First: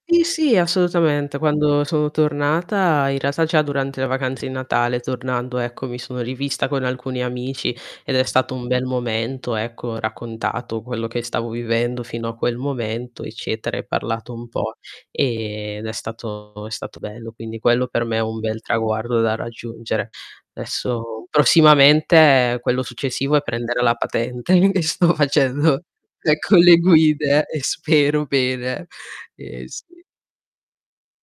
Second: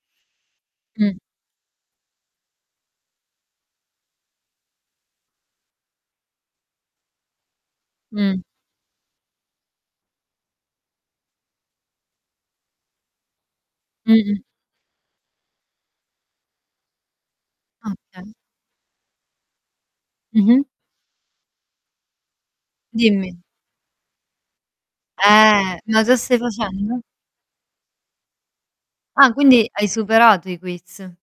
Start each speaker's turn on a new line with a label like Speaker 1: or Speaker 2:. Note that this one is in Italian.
Speaker 1: Sì, sì,
Speaker 2: Mh.
Speaker 1: assolutamente. Quando sono tornata, in realtà già durante le vacanze di Natale tornando, ecco, mi sono rivista con alcuni amici ed è
Speaker 2: Mh.
Speaker 1: stato un bel momento, ecco, ho raccontato quello che stavo vivendo fino a quel momento eccetera, e parlato
Speaker 2: Mh-mh.
Speaker 1: un po', ehm, ed è stato è stato bello. Quindi quello per me è
Speaker 2: Okay.
Speaker 1: un bel traguardo da raggiungere.
Speaker 2: Mh-mh.
Speaker 1: Adesso prossimamente quello successivo è
Speaker 2: Dimmi.
Speaker 1: prendere la patente e e sto
Speaker 2: Eh,
Speaker 1: facendo,
Speaker 2: ma già stai
Speaker 1: ecco, le
Speaker 2: facendo?
Speaker 1: guide e spero bene.
Speaker 2: Ah,
Speaker 1: Ehm,
Speaker 2: quindi hai
Speaker 1: sì.
Speaker 2: superato i quiz